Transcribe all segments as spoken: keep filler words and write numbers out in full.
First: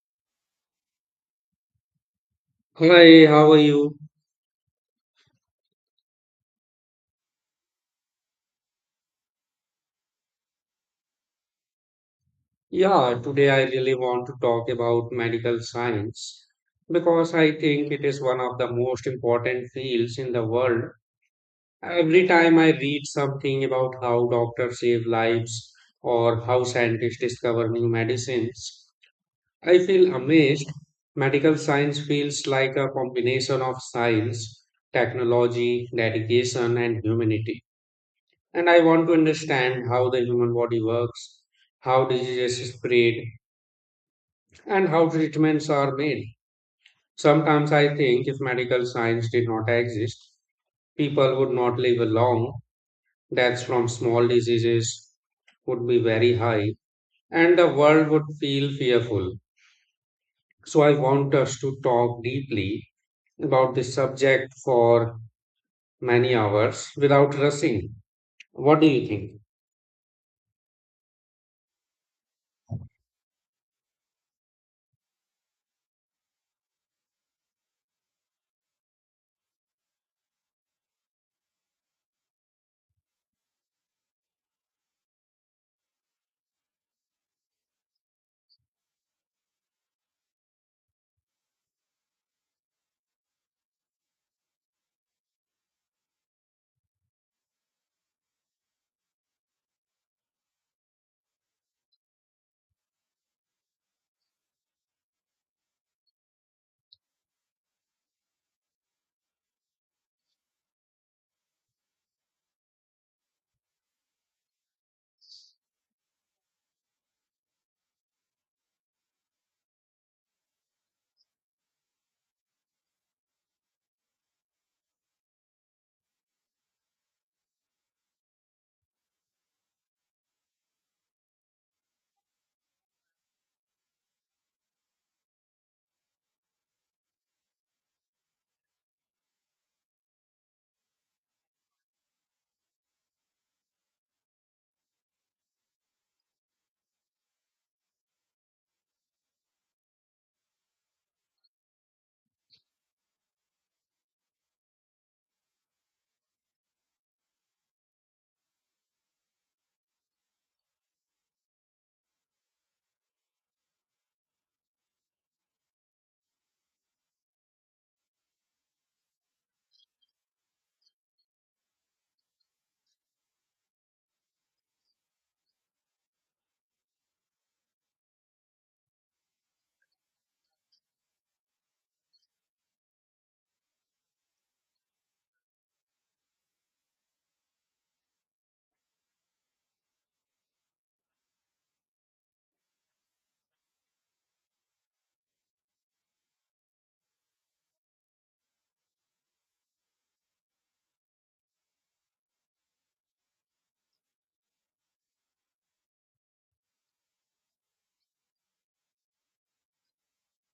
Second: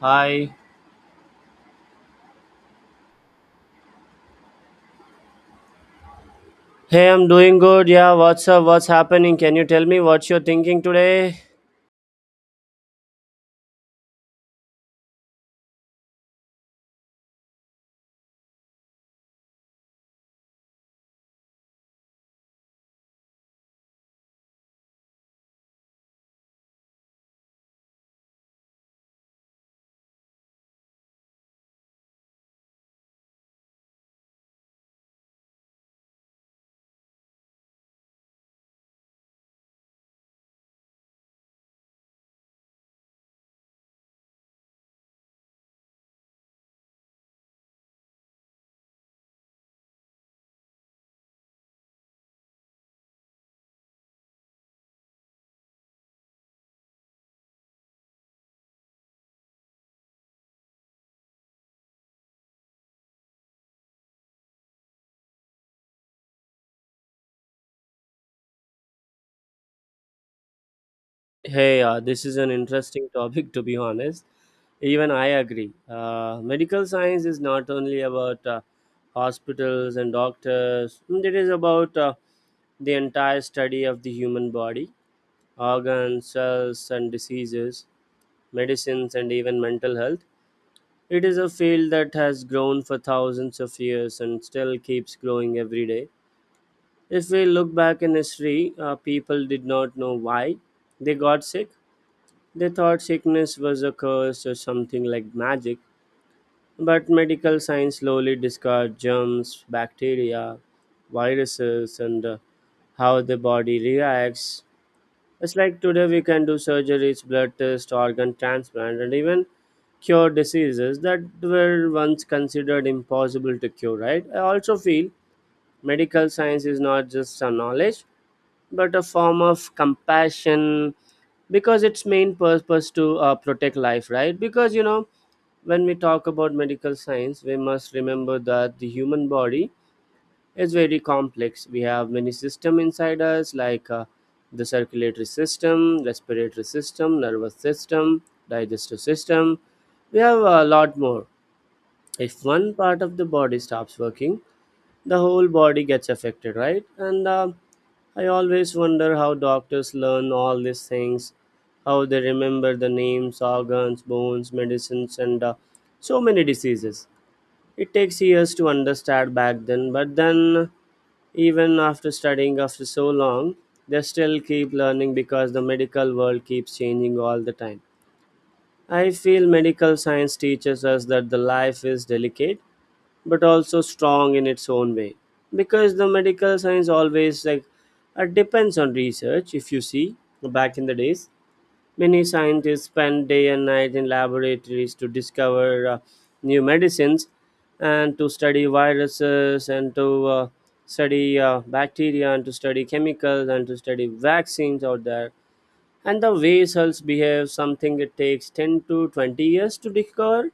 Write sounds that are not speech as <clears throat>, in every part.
Hi. Hi, how are you? Hey, I'm doing good. Yeah, what's up? What's happening? Can you tell me what you're thinking today? Yeah, today I really want to talk about medical science because I think it is one of the most important fields in the world. Every time I read something about how doctors save lives or how scientists discover new medicines, I feel amazed. Medical science feels like a combination of science, technology, dedication, and humanity. And I want to understand how the human body works, how diseases spread, and how treatments are made. Sometimes I think if medical science did not exist, people would not live long. Deaths from small diseases would be very high, and the world would feel fearful. So I want us to talk deeply about this subject for many hours without rushing. What do you think? Hey, uh, this is an interesting topic, to be honest. Even I agree. Uh, medical science is not only about uh, hospitals and doctors. Mm, it is about uh, the entire study of the human body, organs, cells, and diseases, medicines, and even mental health. It is a field that has grown for thousands of years and still keeps growing every day. If we look back in history, uh, people did not know why they got sick. They thought sickness was a curse or something like magic, but medical science slowly discovered germs, bacteria, viruses, and uh, how the body reacts. It's like today we can do surgeries, blood tests, organ transplant, and even cure diseases that were once considered impossible to cure, right? I also feel medical science is not just a knowledge but a form of compassion because its main purpose to uh, protect life, right? Because you know when we talk about medical science, we must remember that the human body is very complex. We have many system inside us, like uh, the circulatory system, respiratory system, nervous system, digestive system. We have a lot more. If one part of the body stops working, the whole body gets affected, right? And uh, I always wonder how doctors learn all these things, how they remember the names, organs, bones, medicines, and uh, so many diseases. It takes years to understand back then, but then, even after studying after so long, they still keep learning because the medical world keeps changing all the time. I feel medical science teaches us that the life is delicate but also strong in its own way, because the medical science always, like uh, depends on research. If you see, back in the days, many scientists spent day and night in laboratories to discover uh, new medicines and to study viruses, and to uh, study uh, bacteria, and to study chemicals, and to study vaccines out there, and the way cells behave. Something, it takes ten to twenty years to discover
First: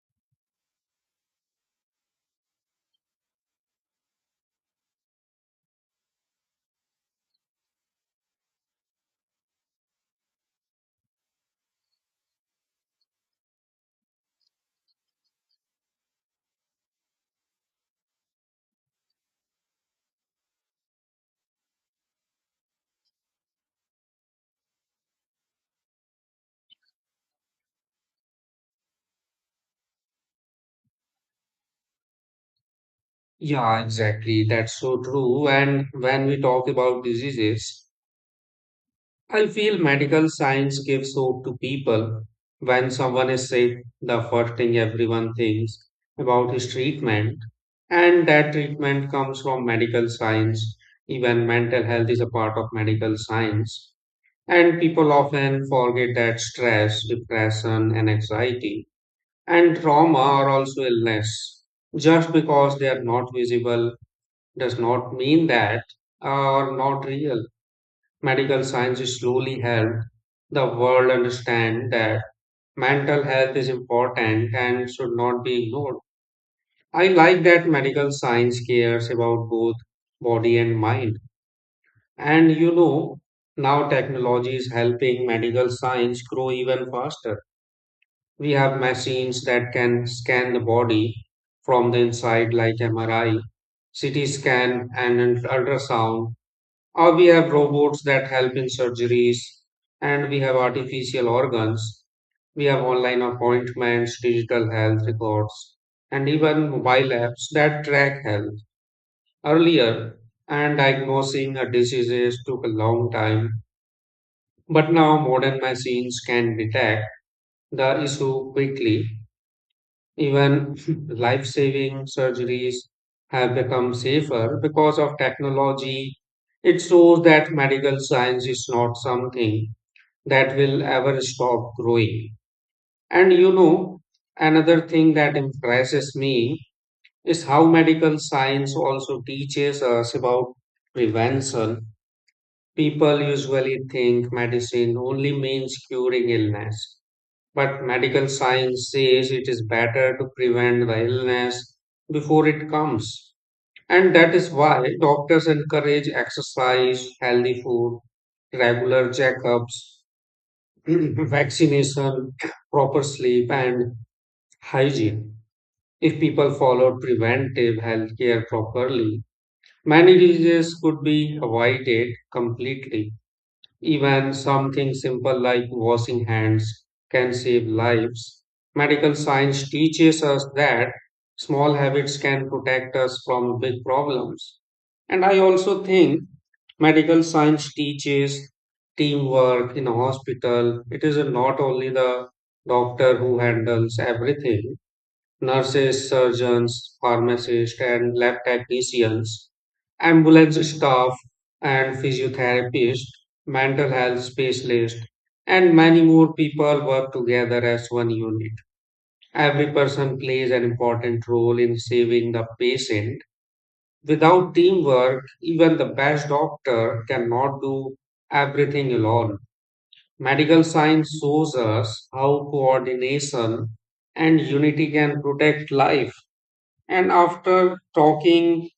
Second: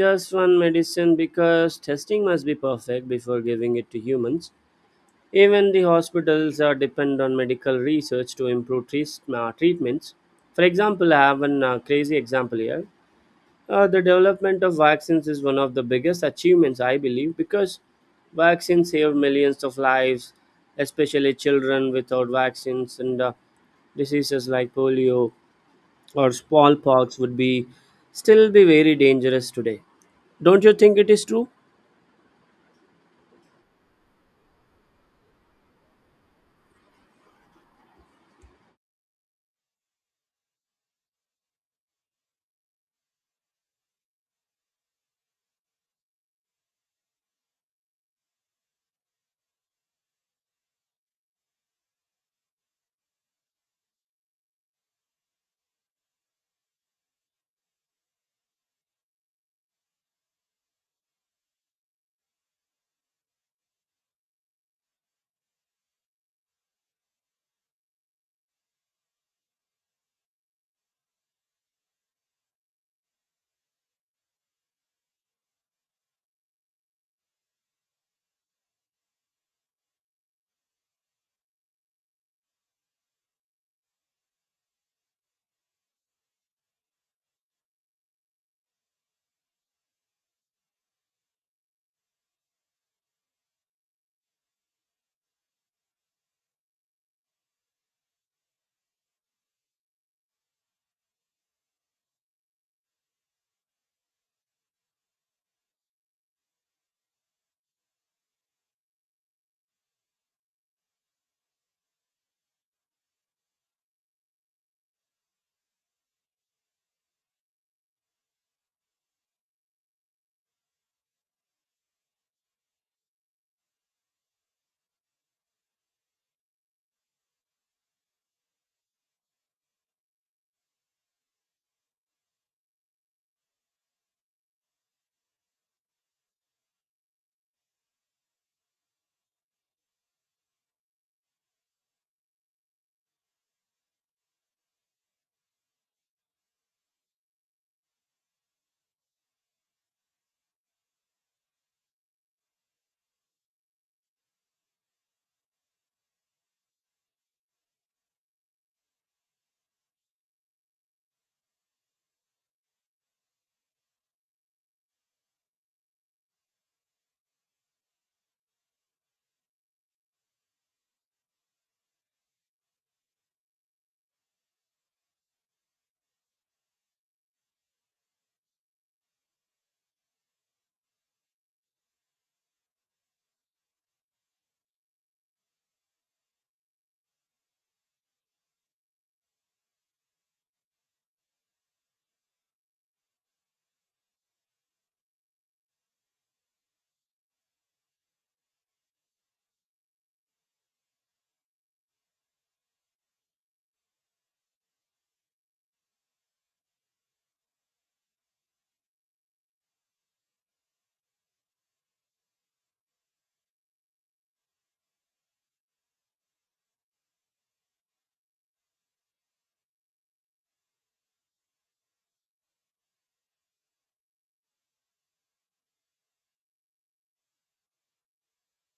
just one medicine because testing must be perfect before giving it to humans. Even the hospitals are depend on medical research to improve treat- uh, treatments. For example, I have one uh, crazy example here. Uh, the development of vaccines is one of the biggest achievements, I believe, because vaccines save millions of lives, especially children. Without vaccines and uh, diseases like polio or smallpox would be still be very dangerous today. Don't you think it is true? Yeah, exactly. That's so true. And when we talk about diseases, I feel medical science gives hope to people. When someone is sick, the first thing everyone thinks about is treatment, and that treatment comes from medical science. Even mental health is a part of medical science. And people often forget that stress, depression, and anxiety, and trauma are also illness. Just because they are not visible does not mean that are not real. Medical science slowly helped the world understand that mental health is important and should not be ignored. I like that medical science cares about both body and mind. And you know, now technology is helping medical science grow even faster. We have machines that can scan the body from the inside, like M R I, C T scan, and ultrasound. Or we have robots that help in surgeries, and we have artificial organs. We have online appointments, digital health records, and even mobile apps that track health. Earlier, and diagnosing a diseases took a long time, but now modern machines can detect the issue quickly. Even <laughs> life saving surgeries have become safer because of technology. It shows that medical science is not something that will ever stop growing. And you know, another thing that impresses me is how medical science also teaches us about prevention. People usually think medicine only means curing illness, but medical science says it is better to prevent the illness before it comes. And that is why doctors encourage exercise, healthy food, regular checkups, <clears throat> vaccination, proper sleep, and hygiene. If people followed preventive health care properly, many diseases could be avoided completely. Even something simple like washing hands can save lives. Medical science teaches us that small habits can protect us from big problems. And I also think medical science teaches teamwork in a hospital. It is not only the doctor who handles everything, nurses, surgeons, pharmacists, and lab technicians, ambulance staff and physiotherapists, mental health specialists, and many more people work together as one unit. Every person plays an important role in saving the patient. Without teamwork, even the best doctor cannot do everything alone. Medical science shows us how coordination and unity can protect life. And after talking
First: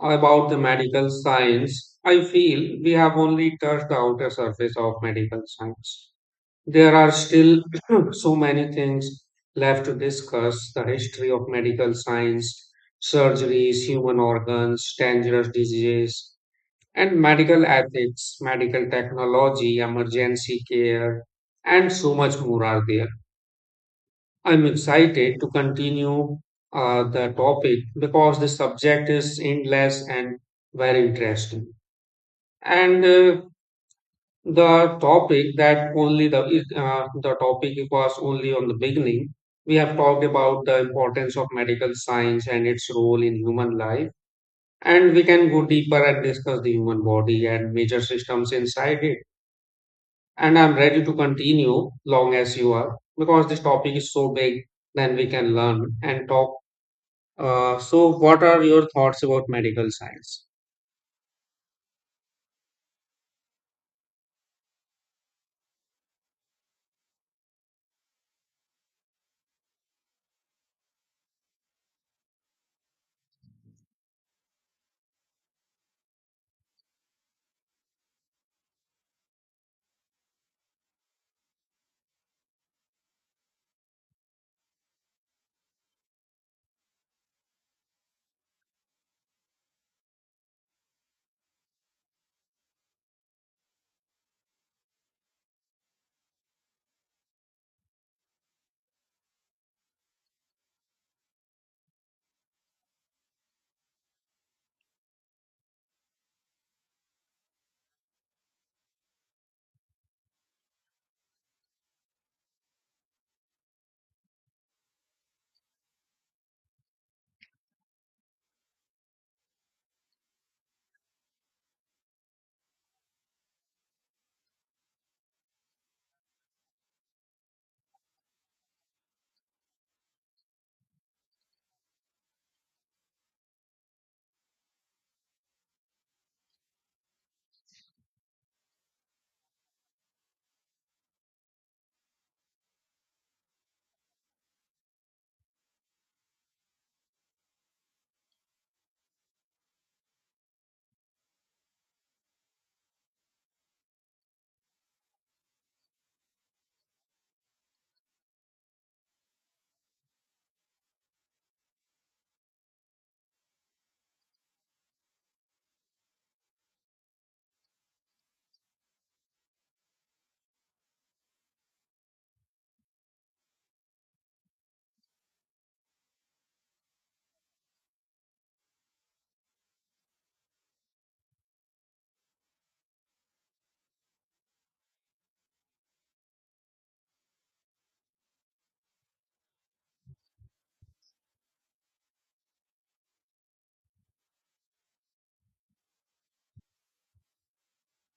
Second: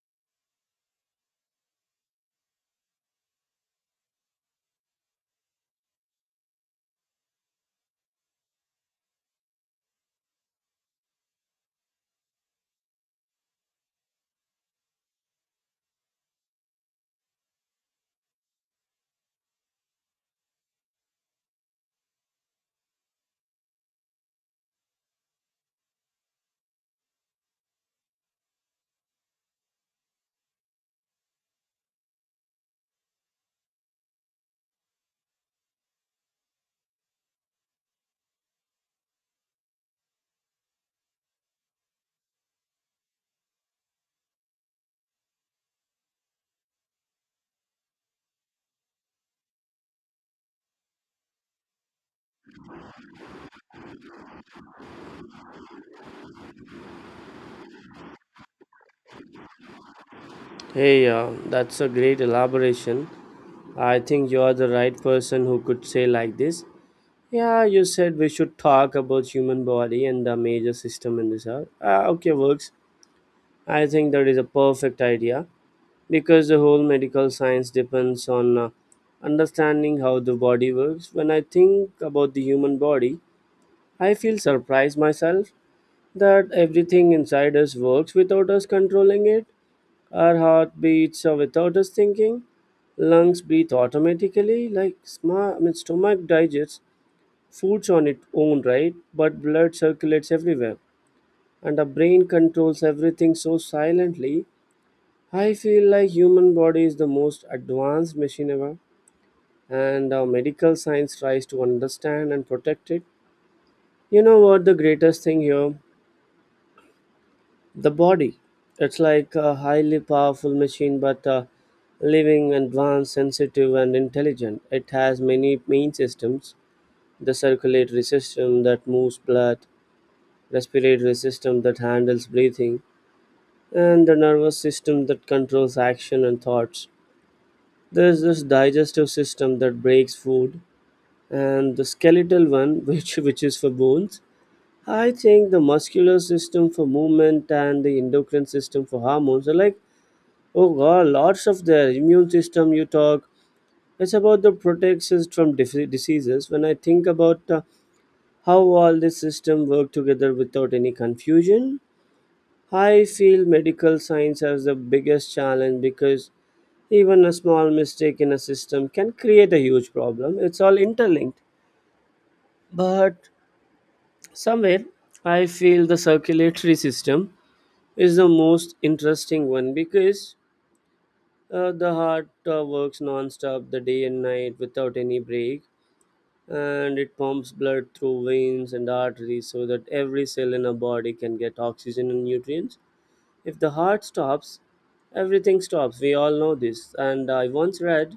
about the medical science, I feel we have only touched the outer surface of medical science. There are still <clears throat> so many things left to discuss the history of medical science, surgeries, human organs, dangerous diseases, and medical ethics, medical technology, emergency care, and so much more are there. I'm excited to continue uh, the topic because the subject is endless and very interesting. And uh, the topic that only the uh, The topic was only on the beginning. We have talked about the importance of medical science and its role in human life, and we can go deeper and discuss the human body and major systems inside it. And I'm ready to continue long as you are because this topic is so big. Then we can learn and talk. Uh, so, what are your thoughts about medical science? Hey, uh, that's a great elaboration. I think you are the right person who could say like this. Yeah, you said we should talk about human body and the major system in this hour. Ah, okay, works. I think that is a perfect idea because the whole medical science depends on uh, understanding how the body works. When I think about the human body, I feel surprised myself that everything inside us works without us controlling it. Our heart beats uh, without us thinking. Lungs breathe automatically, like sma- I mean, stomach digests foods on its own, right? But blood circulates everywhere, and the brain controls everything so silently. I feel like human body is the most advanced machine ever, and uh, medical science tries to understand and protect it. You know what the greatest thing here? The body, it's like a highly powerful machine, but uh, living, advanced, sensitive, and intelligent. It has many main systems: the circulatory system that moves blood, respiratory system that handles breathing, and the nervous system that controls action and thoughts. There's this digestive system that breaks food, and the skeletal one, <laughs> which, which is for bones. I think the muscular system for movement and the endocrine system for hormones are like, oh God, lots of their immune system you talk. It's about the protections from dif- diseases. When I think about uh, how all this system work together without any confusion, I feel medical science has the biggest challenge because even a small mistake in a system can create a huge problem. It's all interlinked. But somewhere, I feel the circulatory system is the most interesting one because Uh, the heart uh, works non-stop the day and night without any break, and it pumps blood through veins and arteries so that every cell in a body can get oxygen and nutrients. If the heart stops, everything stops. We all know this. And I once read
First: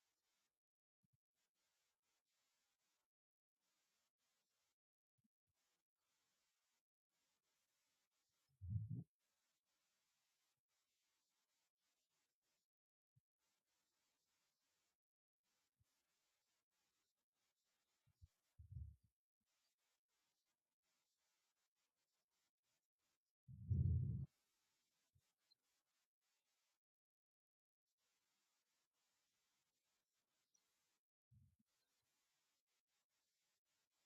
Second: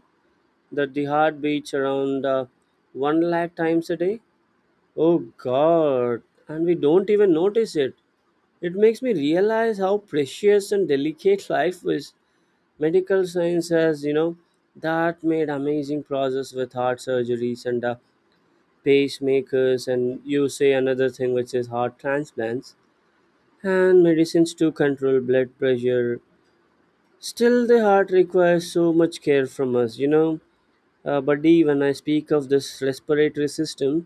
that the heart beats around uh, one lakh times a day. Oh God, and we don't even notice it. It makes me realize how precious and delicate <laughs> life is. Medical science has, you know, that made amazing progress with heart surgeries and uh, pacemakers, and you say another thing which is heart transplants and medicines to control blood pressure. Still, the heart requires so much care from us you know uh, Buddy, when I speak of this respiratory system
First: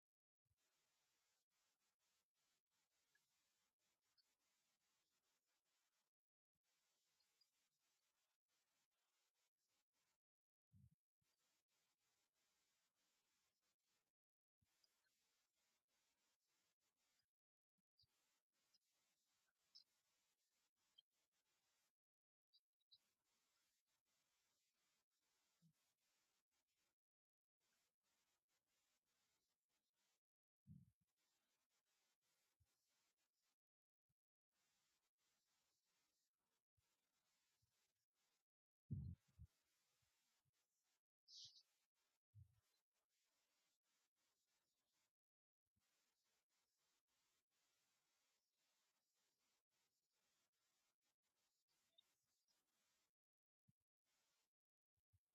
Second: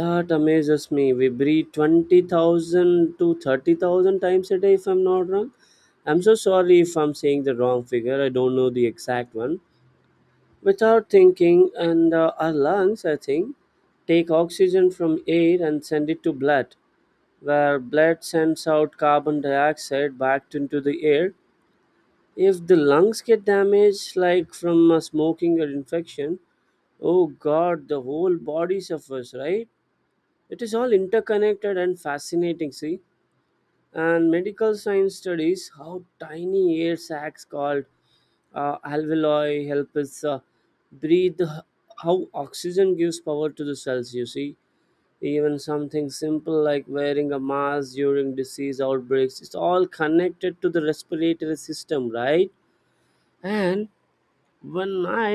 that amazes me, we breathe twenty thousand to thirty thousand times a day, if I'm not wrong. I'm so sorry if I'm saying the wrong figure, I don't know the exact one. Without thinking, and uh, our lungs, I think, take oxygen from air and send it to blood, where blood sends out carbon dioxide back into the air. If the lungs get damaged, like from uh, smoking or infection, oh God, the whole body suffers, right? It is all interconnected and fascinating, see. And medical science studies how tiny air sacs called uh, alveoli help us uh, breathe, h- how oxygen gives power to the cells, you see. Even something simple like wearing a mask during disease outbreaks, it's all connected to the respiratory system, right? And when I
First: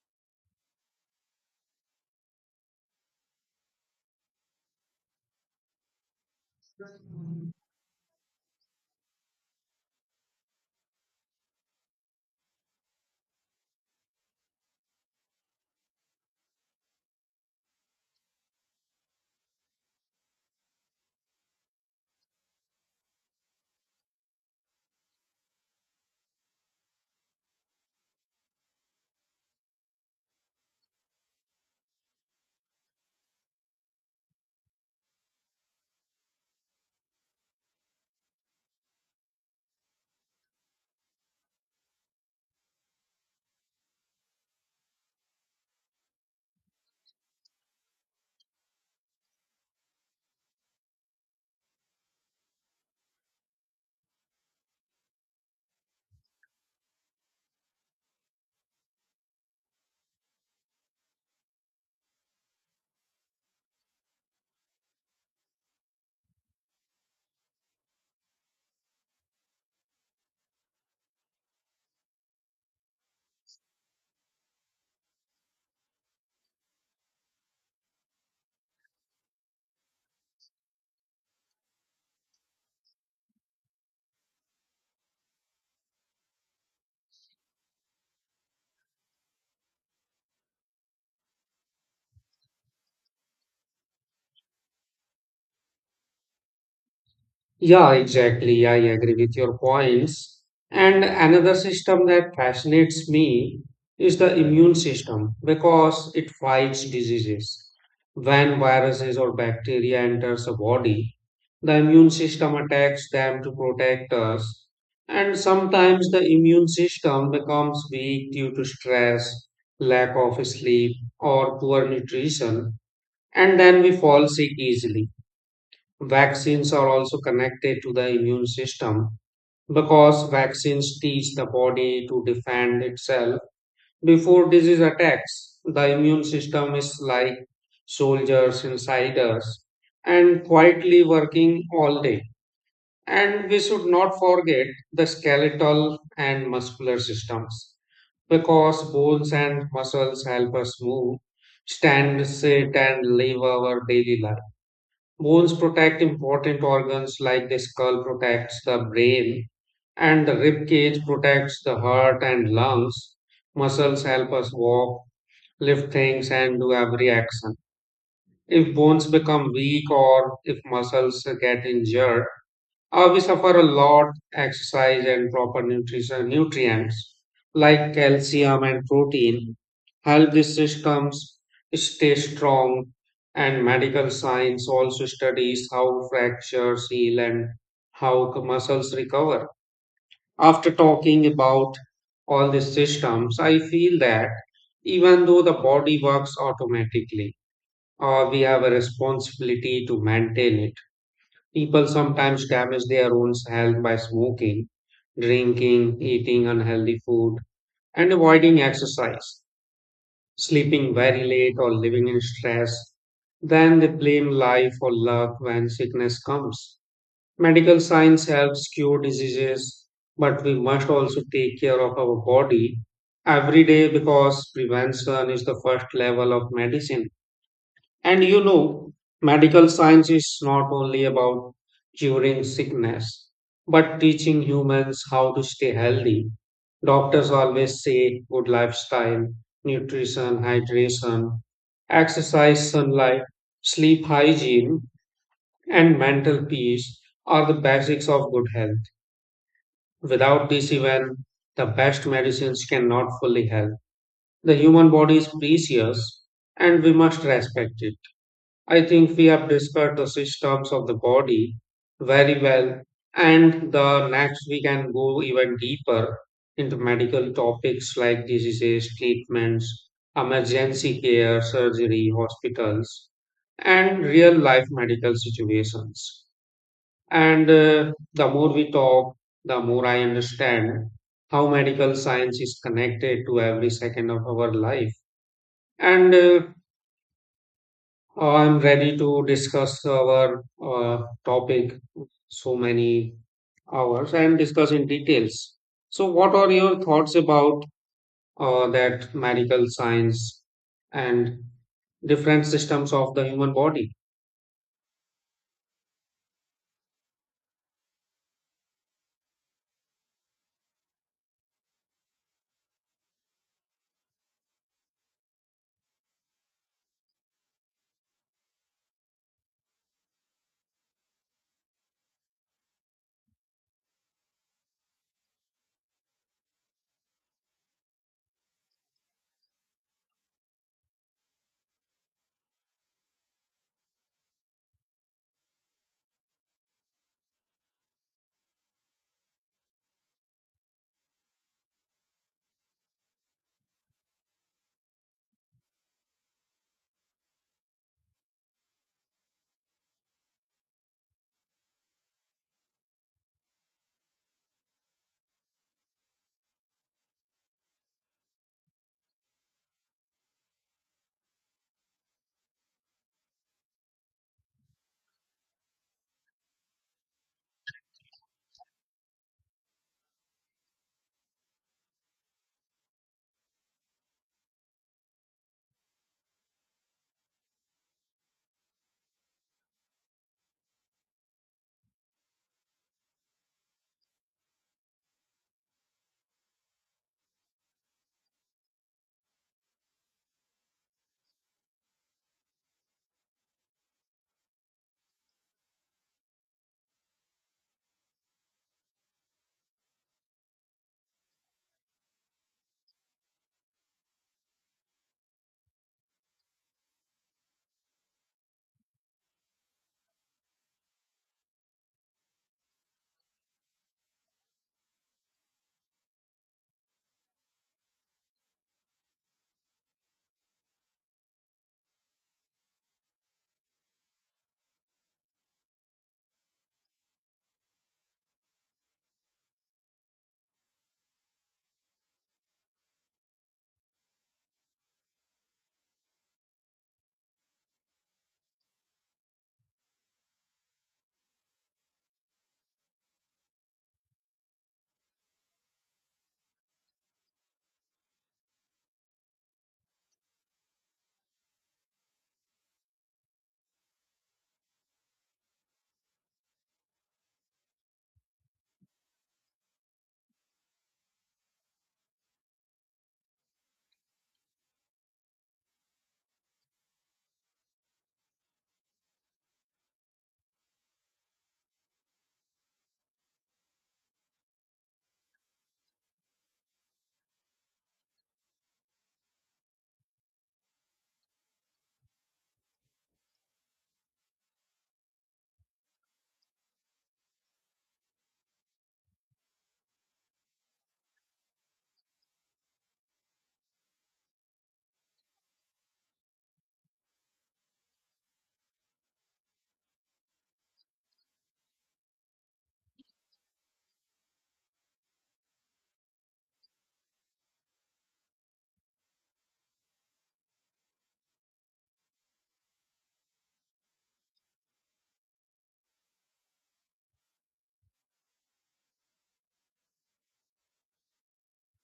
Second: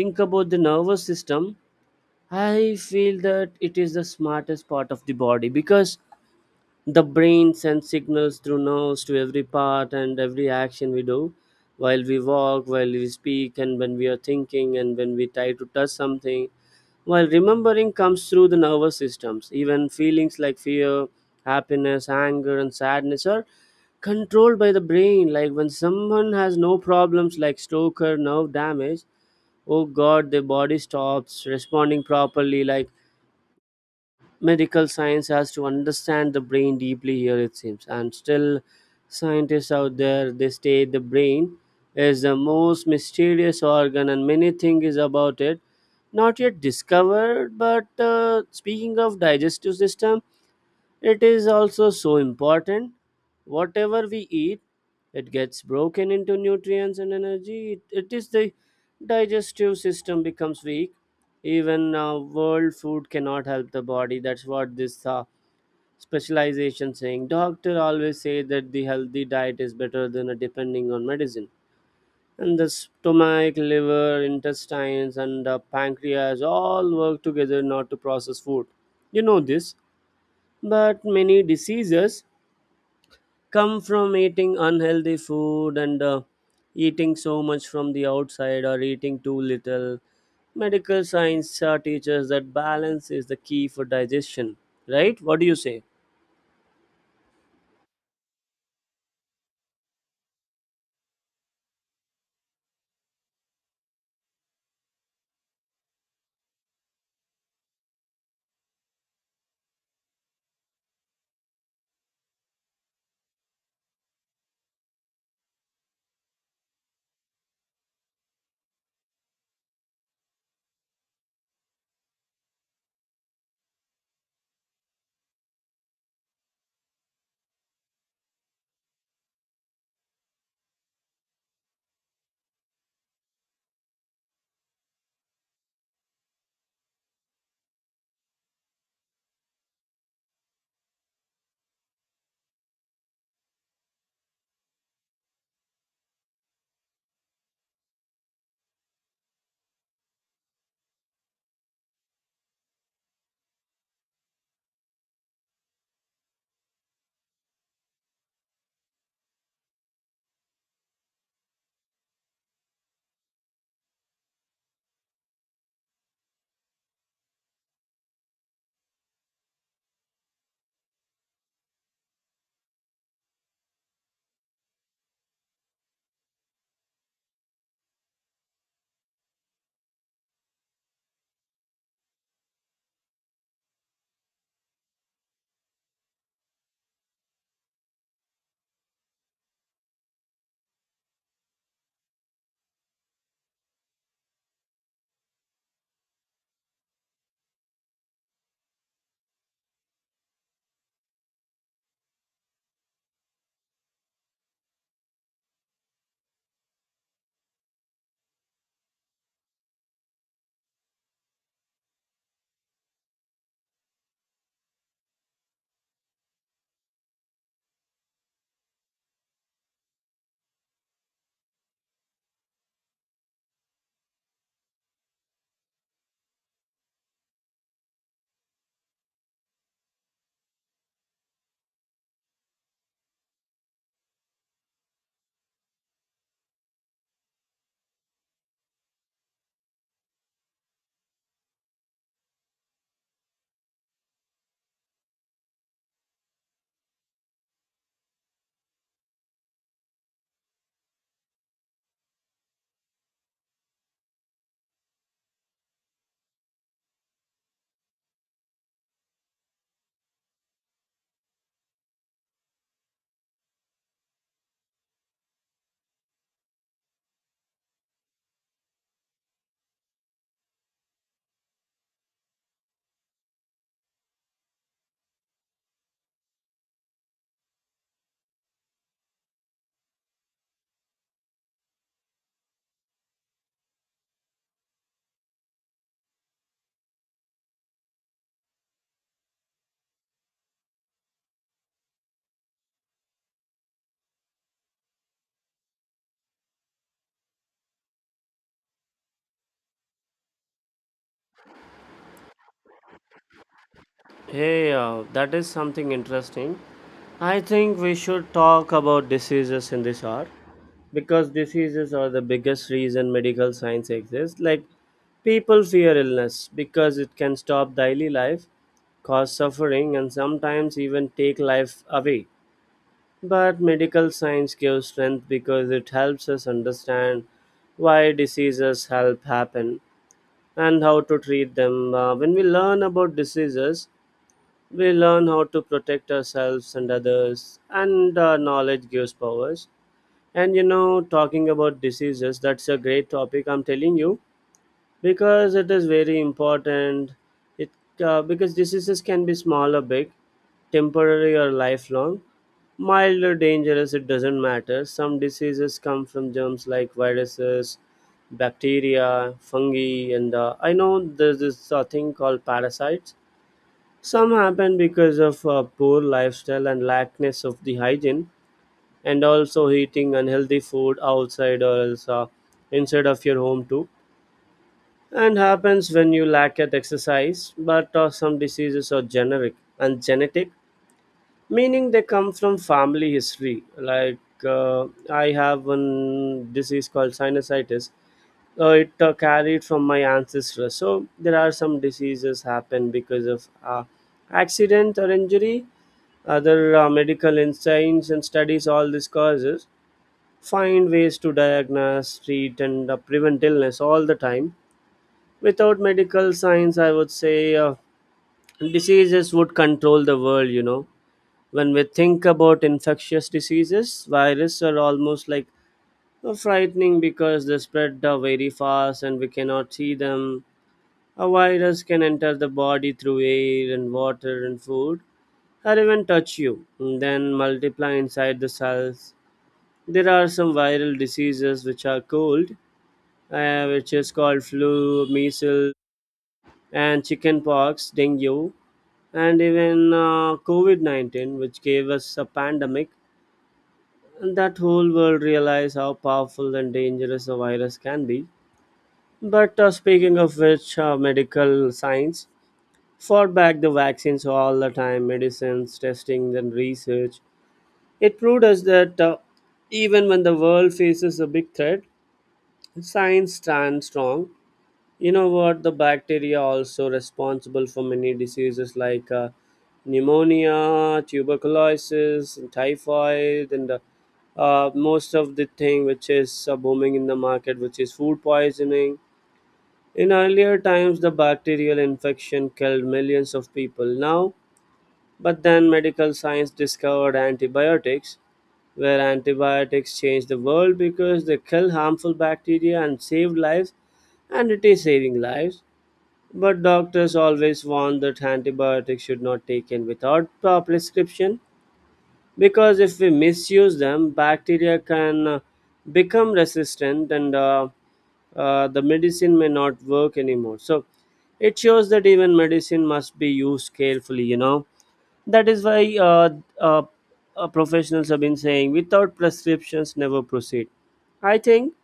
think about the nervous system, I feel that it is the smartest part of the body because the brain sends signals through nerves to every part, and every action we do, while we walk, while we speak, and when we are thinking, and when we try to touch something, while remembering, comes through the nervous systems. Even feelings like fear, happiness, anger, and sadness are controlled by the brain. Like, when someone has no problems like stroke or nerve damage, oh God, their body stops responding properly. Like, medical science has to understand the brain deeply here, it seems. And still, scientists out there, they state the brain is the most mysterious organ, and many things is about it not yet discovered. But uh, speaking of digestive system, it is also so important. Whatever we eat, it gets broken into nutrients and energy. It, it is the digestive system becomes weak. Even uh, world food cannot help the body. That's what this uh, specialization saying. Doctor always say that the healthy diet is better than a depending on medicine. And the stomach, liver, intestines, and uh, pancreas all work together not to process food. You know this, but many diseases come from eating unhealthy food and uh, eating so much from the outside or eating too little. Medical science uh, teaches that balance is the key for digestion, right? What do you say? Yeah, exactly. I agree with your points. And another system that fascinates me is the immune system because it fights diseases. When viruses or bacteria enters a body, the immune system attacks them to protect us. And sometimes the immune system becomes weak due to stress, lack of sleep, or poor nutrition, and then we fall sick easily. Vaccines are also connected to the immune system because vaccines teach the body to defend itself before disease attacks. The immune system is like soldiers inside us and quietly working all day. And we should not forget the skeletal and muscular systems because bones and muscles help us move, stand, sit, and live our daily life. Bones protect important organs like the skull protects the brain and the rib cage protects the heart and lungs. Muscles help us walk, lift things and do every action. If bones become weak or if muscles get injured, uh, we suffer a lot. Exercise and proper nutrition nutrients like calcium and protein help these systems stay strong. And medical science also studies how fractures heal and how the muscles recover. After talking about all these systems I feel that even though the body works automatically, uh, we have a responsibility to maintain it. People sometimes damage their own health by smoking, drinking, eating unhealthy food, and avoiding exercise, sleeping very late, or living in stress. Then they blame life or luck when sickness comes. Medical science helps cure diseases, but we must also take care of our body every day because prevention is the first level of medicine. And you know, medical science is not only about curing sickness, but teaching humans how to stay healthy. Doctors always say good lifestyle, nutrition, hydration, exercise, sunlight, sleep hygiene, and mental peace are the basics of good health. Without this, even the best medicines cannot fully help. The human body is precious and we must respect it. I think we have discussed the systems of the body very well, and the next we can go even deeper into medical topics like diseases, treatments, emergency care, surgery, hospitals, and real life medical situations. And uh, The more we talk, the more I understand how medical science is connected to every second of our life. And uh, I'm ready to discuss our uh, topic so many hours and discuss in details. So, what are your thoughts about uh, that medical science and different systems of the human body? Hey, uh, that is something interesting. I think we should talk about diseases in this hour, because diseases are the biggest reason medical science exists. Like, people fear illness because it can stop daily life, cause suffering, and sometimes even take life away. But medical science gives strength because it helps us understand why diseases help happen and how to treat them. Uh, when we learn about diseases, we learn how to protect ourselves and others, and uh, knowledge gives powers. And you know, talking about diseases, that's a great topic, I'm telling you, because it is very important. It uh, Because diseases can be small or big, temporary or lifelong, mild or dangerous, it doesn't matter. Some diseases come from germs like viruses, bacteria, fungi, and uh, I know there's this uh, thing called parasites. Some happen because of uh, poor lifestyle and lackness of the hygiene, and also eating unhealthy food outside or else uh, inside of your home too, and happens when you lack at exercise. But uh, some diseases are generic and genetic, meaning they come from family history. Like, uh, I have one disease called sinusitis. Uh, it uh, carried from my ancestors. So there are some diseases happen because of uh, accident or injury. Other uh, medical insights and studies all these causes, find ways to diagnose, treat, and uh, prevent illness all the time. Without medical science, I would say uh, diseases would control the world, you know. When we think about infectious diseases, viruses are almost like uh, frightening because they spread uh, very fast, and we cannot see them. A virus can enter the body through air and water and food, or even touch you, and then multiply inside the cells. There are some viral diseases which are cold uh, which is called flu, measles, and chickenpox, dengue, and even uh, COVID nineteen, which gave us a pandemic. And that whole world realized how powerful and dangerous a virus can be. But uh, speaking of which, uh, medical science fought back the vaccines all the time, medicines, testing, and research. It proved us that uh, even when the world faces a big threat, science stands strong. You know what, the bacteria also responsible for many diseases like uh, pneumonia, tuberculosis, and typhoid, and uh, uh, most of the thing which is uh, booming in the market which is food poisoning. In earlier times the bacterial infection killed millions of people now, but then medical science discovered antibiotics, where antibiotics changed the world because they kill harmful bacteria and saved lives, and it is saving lives. But doctors always warn that antibiotics should not be taken without a prescription, because if we misuse them, bacteria can uh, become resistant, and uh, uh, the medicine may not work anymore. So it shows that even medicine must be used carefully. You know, that is why uh, uh, uh, professionals have been saying without prescriptions never proceed. I think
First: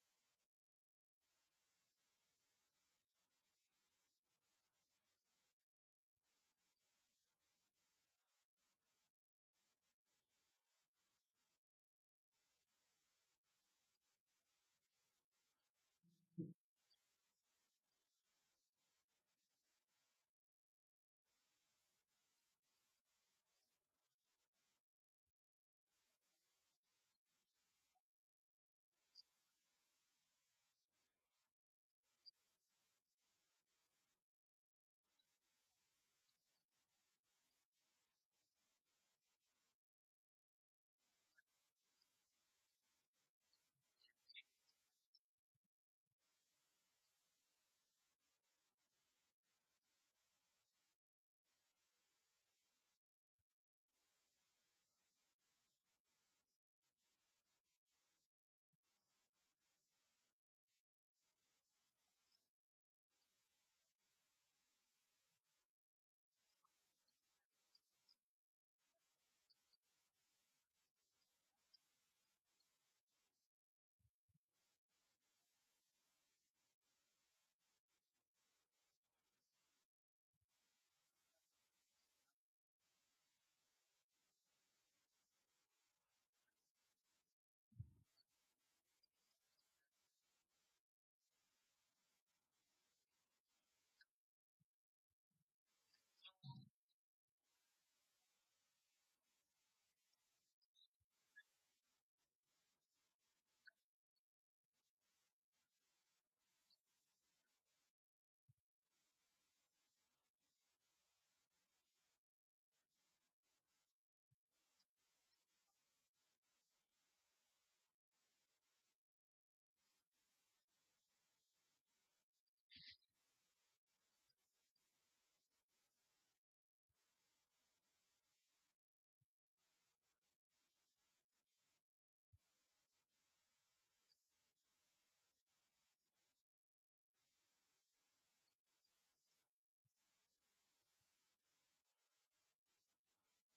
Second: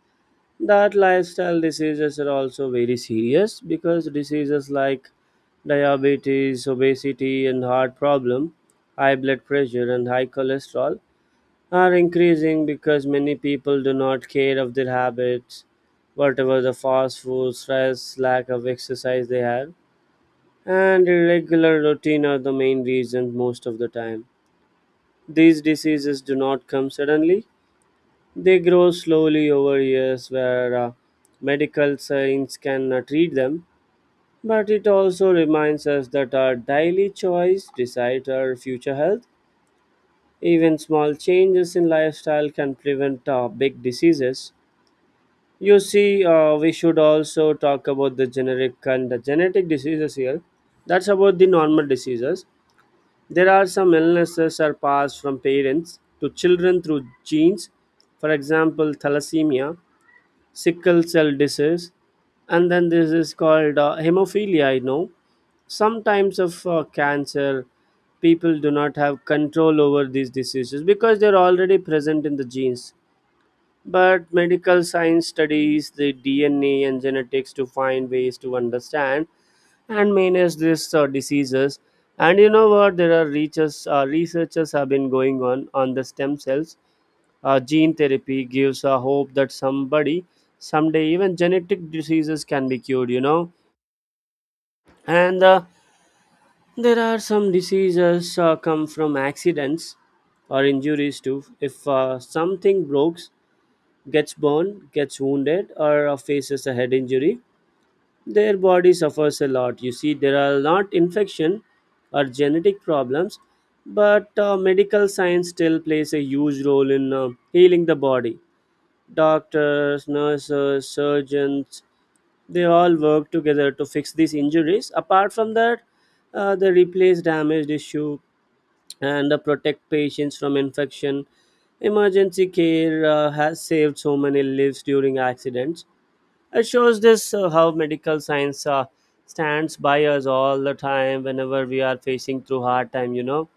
that lifestyle diseases are also very serious because diseases like diabetes, obesity, and heart problem, high blood pressure, and high cholesterol are increasing because many people do not care of their habits. Whatever the fast food, stress, lack of exercise they have, and irregular routine are the main reasons. Most of the time these diseases do not come suddenly, they grow slowly over years, where uh, medical science can uh, treat them, but it also reminds us that our daily choice decide our future health. Even small changes in lifestyle can prevent uh, big diseases. You see, uh, we should also talk about the generic and the genetic diseases here. That's about the normal diseases. There are some illnesses are passed from parents to children through genes. For example, thalassemia, sickle cell disease, and then this is called uh, hemophilia. I know some types of uh, cancer, people do not have control over these diseases because they're already present in the genes. But medical science studies the D N A and genetics to find ways to understand and manage these uh, diseases. And you know what? There are researchers, uh, researchers have been going on on the stem cells, uh, gene therapy gives a hope that somebody, someday, even genetic diseases can be cured, you know. And uh, there are some diseases uh, come from accidents or injuries too. If uh, something breaks, gets burned, gets wounded, or uh, faces a head injury, their body suffers a lot. You see, there are not infection or genetic problems, but uh, medical science still plays a huge role in uh, healing the body. Doctors, nurses, surgeons, they all work together to fix these injuries. Apart from that, uh, they replace damaged tissue and uh, protect patients from infection. Emergency care uh, has saved so many lives during accidents. It shows this uh, how medical science uh, stands by us all the time whenever we are facing through hard time. You know,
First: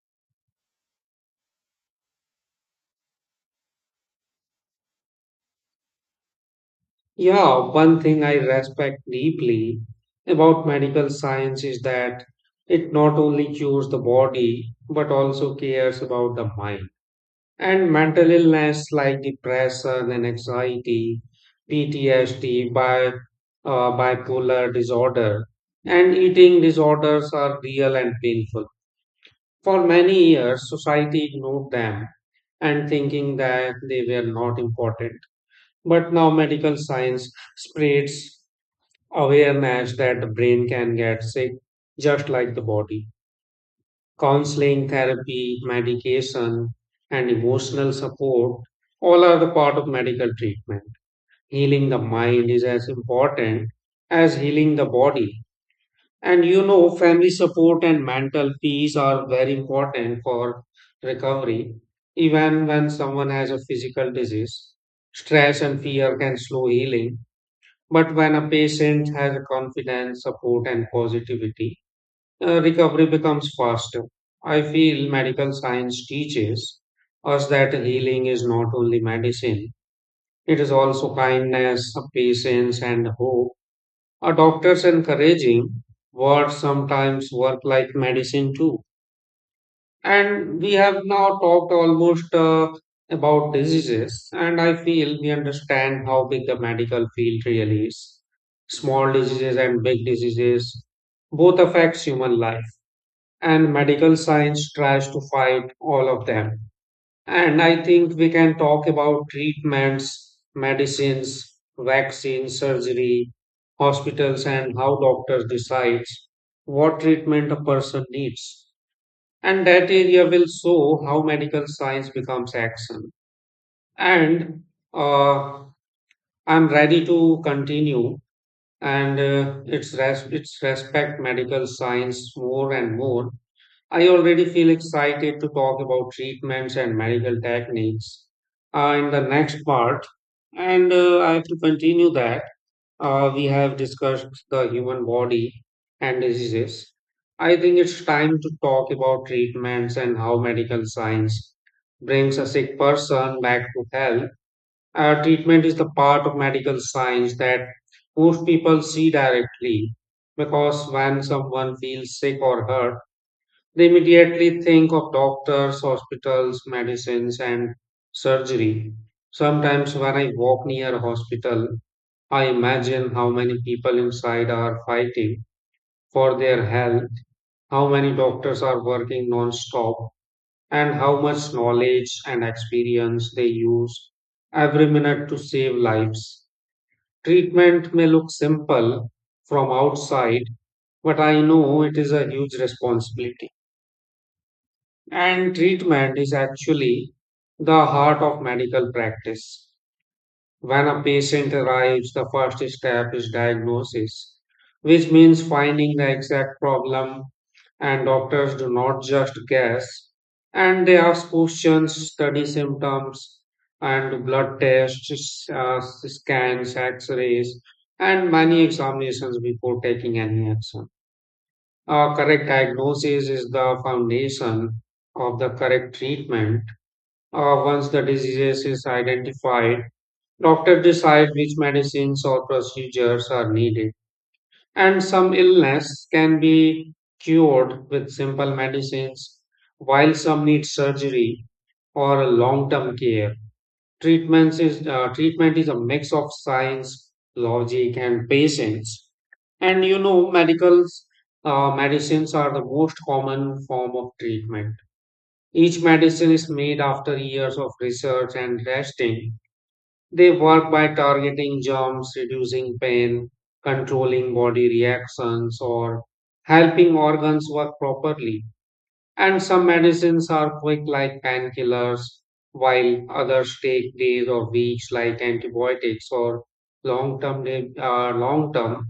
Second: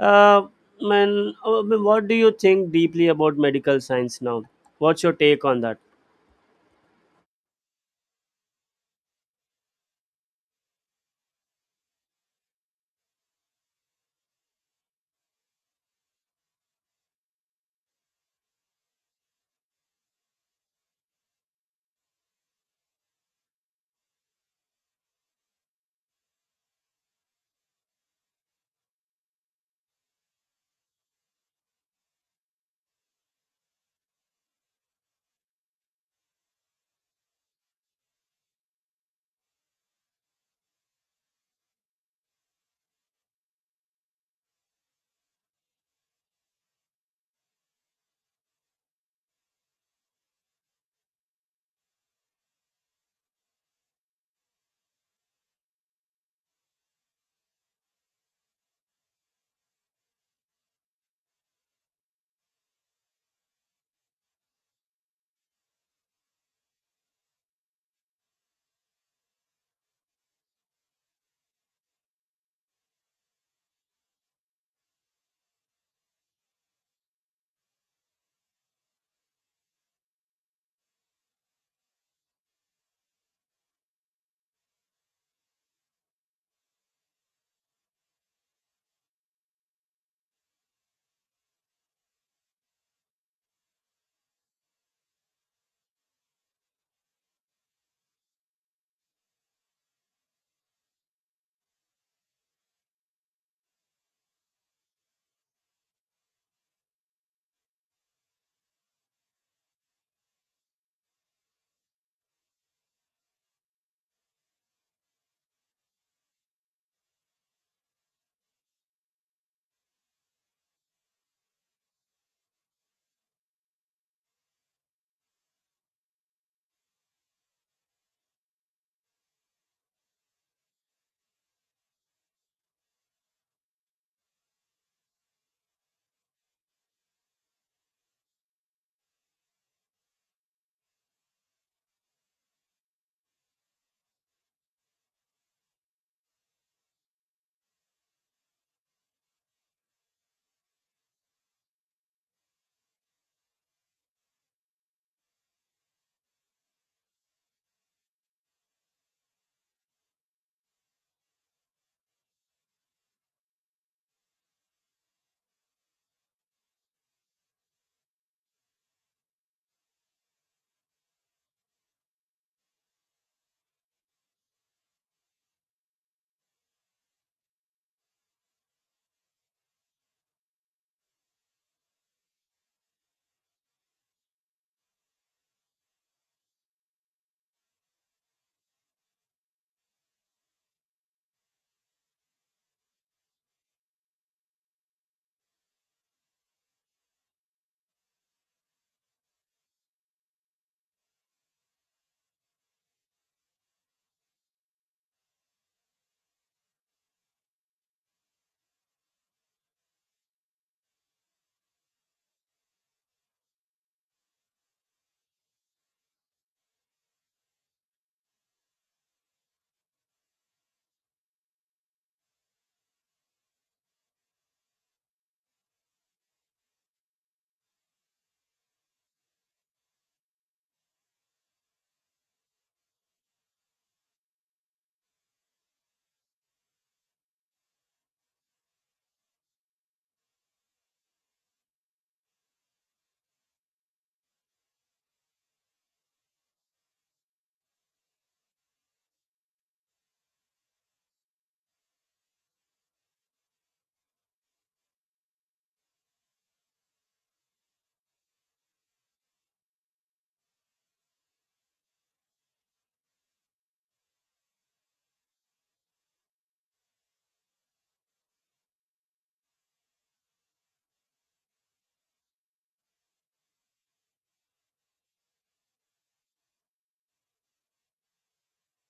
uh, man, uh, what do you think deeply about medical science now? What's your take on that? Yeah, one thing I respect deeply about medical science is that it not only cures the body but also cares about the mind. And mental illness like depression and anxiety, P T S D, bi, uh, bipolar disorder, and eating disorders are real and painful. For many years, society ignored them and thinking that they were not important. But now medical science spreads awareness that the brain can get sick just like the body. Counseling, therapy, medication, and emotional support all are the part of medical treatment. Healing the mind is as important as healing the body. And you know, family support and mental peace are very important for recovery. Even when someone has a physical disease, stress and fear can slow healing. But when a patient has confidence, support, and positivity, uh, recovery becomes faster. I feel medical science teaches us that healing is not only medicine, it is also kindness, patience, and hope. A doctor's encouraging words sometimes work like medicine too. And we have now talked almost uh, about diseases, and I feel we understand how big the medical field really is. Small diseases and big diseases both affects human life and medical science tries to fight all of them. And I think we can talk about treatments, medicines, vaccines, surgery, hospitals, and how doctors decides what treatment a person needs. And that area will show how medical science becomes action. And uh, I'm ready to continue. And uh, it's res- it's respect medical science more and more. I already feel excited to talk about treatments and medical techniques uh, in the next part. And uh, I have to continue that. Uh, we have discussed the human body and diseases. I think it's time to talk about treatments and how medical science brings a sick person back to health. Uh, treatment is the part of medical science that most people see directly because when someone feels sick or hurt, they immediately think of doctors, hospitals, medicines, and surgery. Sometimes, when I walk near a hospital, I imagine how many people inside are fighting for their health, how many doctors are working non stop, and how much knowledge and experience they use every minute to save lives. Treatment may look simple from outside, but I know it is a huge responsibility. And treatment is actually the heart of medical practice. When a patient arrives, the first step is diagnosis, which means finding the exact problem. And doctors do not just guess, and they ask questions, study symptoms, and blood tests, uh, scans, x rays, and many examinations before taking any action. Uh, correct diagnosis is the foundation of the correct treatment. Uh, once the disease is identified, doctors decide which medicines or procedures are needed. And some illness can be cured with simple medicines, while some need surgery or long-term care. Treatments is uh, treatment is a mix of science, logic, and patience. And you know, medicals, uh, medicines are the most common form of treatment. Each medicine is made after years of research and testing. They work by targeting germs, reducing pain, controlling body reactions, or helping organs work properly. And some medicines are quick, like painkillers, while others take days or weeks, like antibiotics or long-term, uh, long-term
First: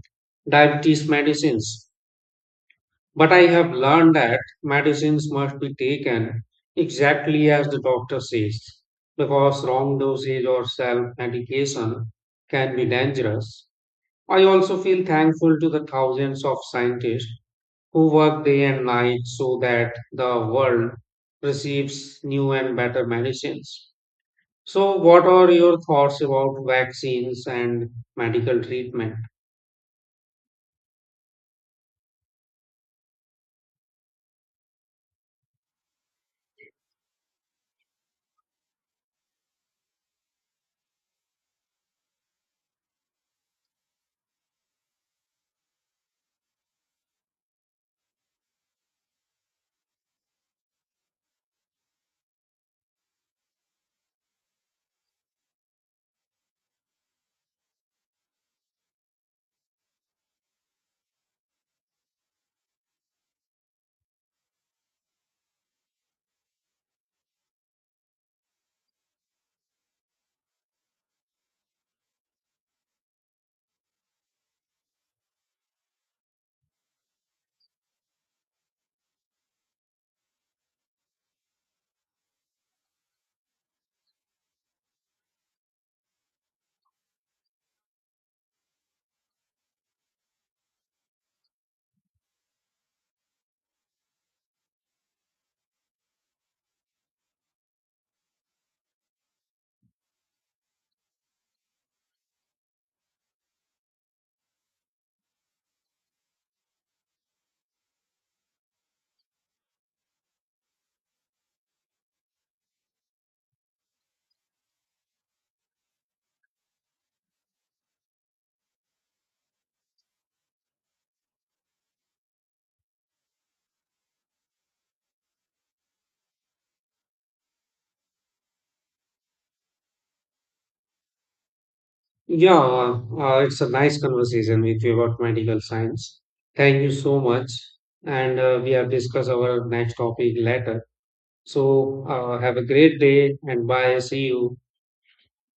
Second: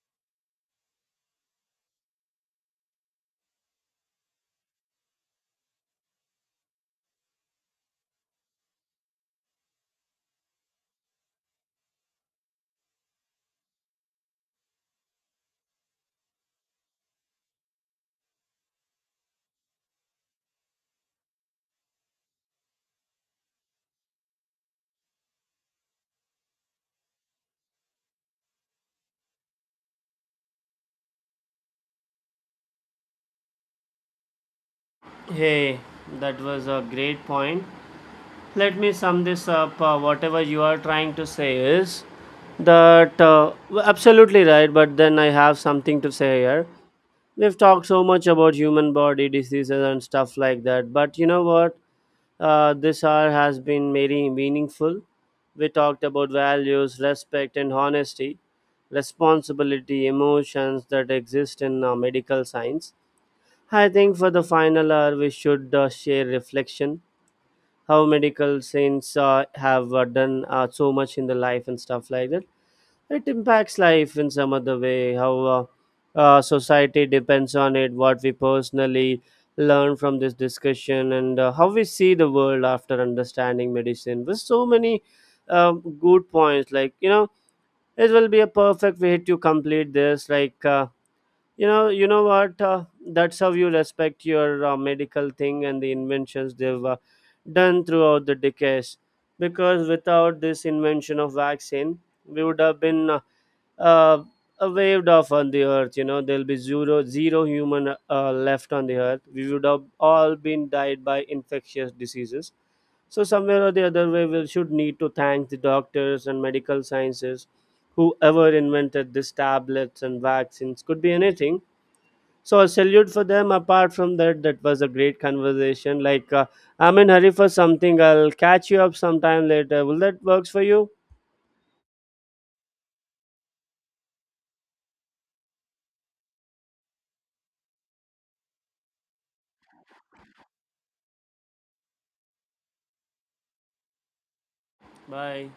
diabetes medicines. But I have learned that medicines must be taken exactly as the doctor says, because wrong dosage or self medication can be dangerous. I also feel thankful to the thousands of scientists who work day and night so that the world receives new and better medicines. So, what are your thoughts about vaccines and medical treatment? Hey, that was a great point. Let me sum this up. Uh, whatever you are trying to say is that uh, w- absolutely right, but then I have something to say here. We've talked so much about human body diseases and stuff like that, but you know what? Uh, this hour has been very meaningful. We talked about values, respect, and honesty, responsibility, emotions that exist in uh, medical science. I think for the final hour, we should uh, share reflection how medical science uh, have uh, done uh, so much in the life and stuff like that. It impacts life in some other way, how uh, uh, society depends on it, what we personally learn from this discussion, and uh, how we see the world after understanding medicine. With so many um, good points, like, you know, it will be a perfect way to complete this, like, uh, you know, you know what? Uh, that's how you respect your uh, medical thing and the inventions they've uh, done throughout the decades. Because without this invention of vaccine, we would have been uh, uh, waved off on the earth. You know, there'll be zero zero human uh, left on the earth. We would have all been died by infectious diseases. So somewhere or the other way, we should need to thank the doctors and medical sciences, whoever invented these tablets and vaccines. Could be anything, so a salute for them. Apart from that, that was a great conversation. Like, uh, I'm in hurry for something, I'll catch you up sometime later. Will that works for you? Yeah, uh, it's a nice conversation with you about medical science. Thank you so much. And uh, We have discussed our next topic later. So, uh, have a great day and bye. See you. Bye.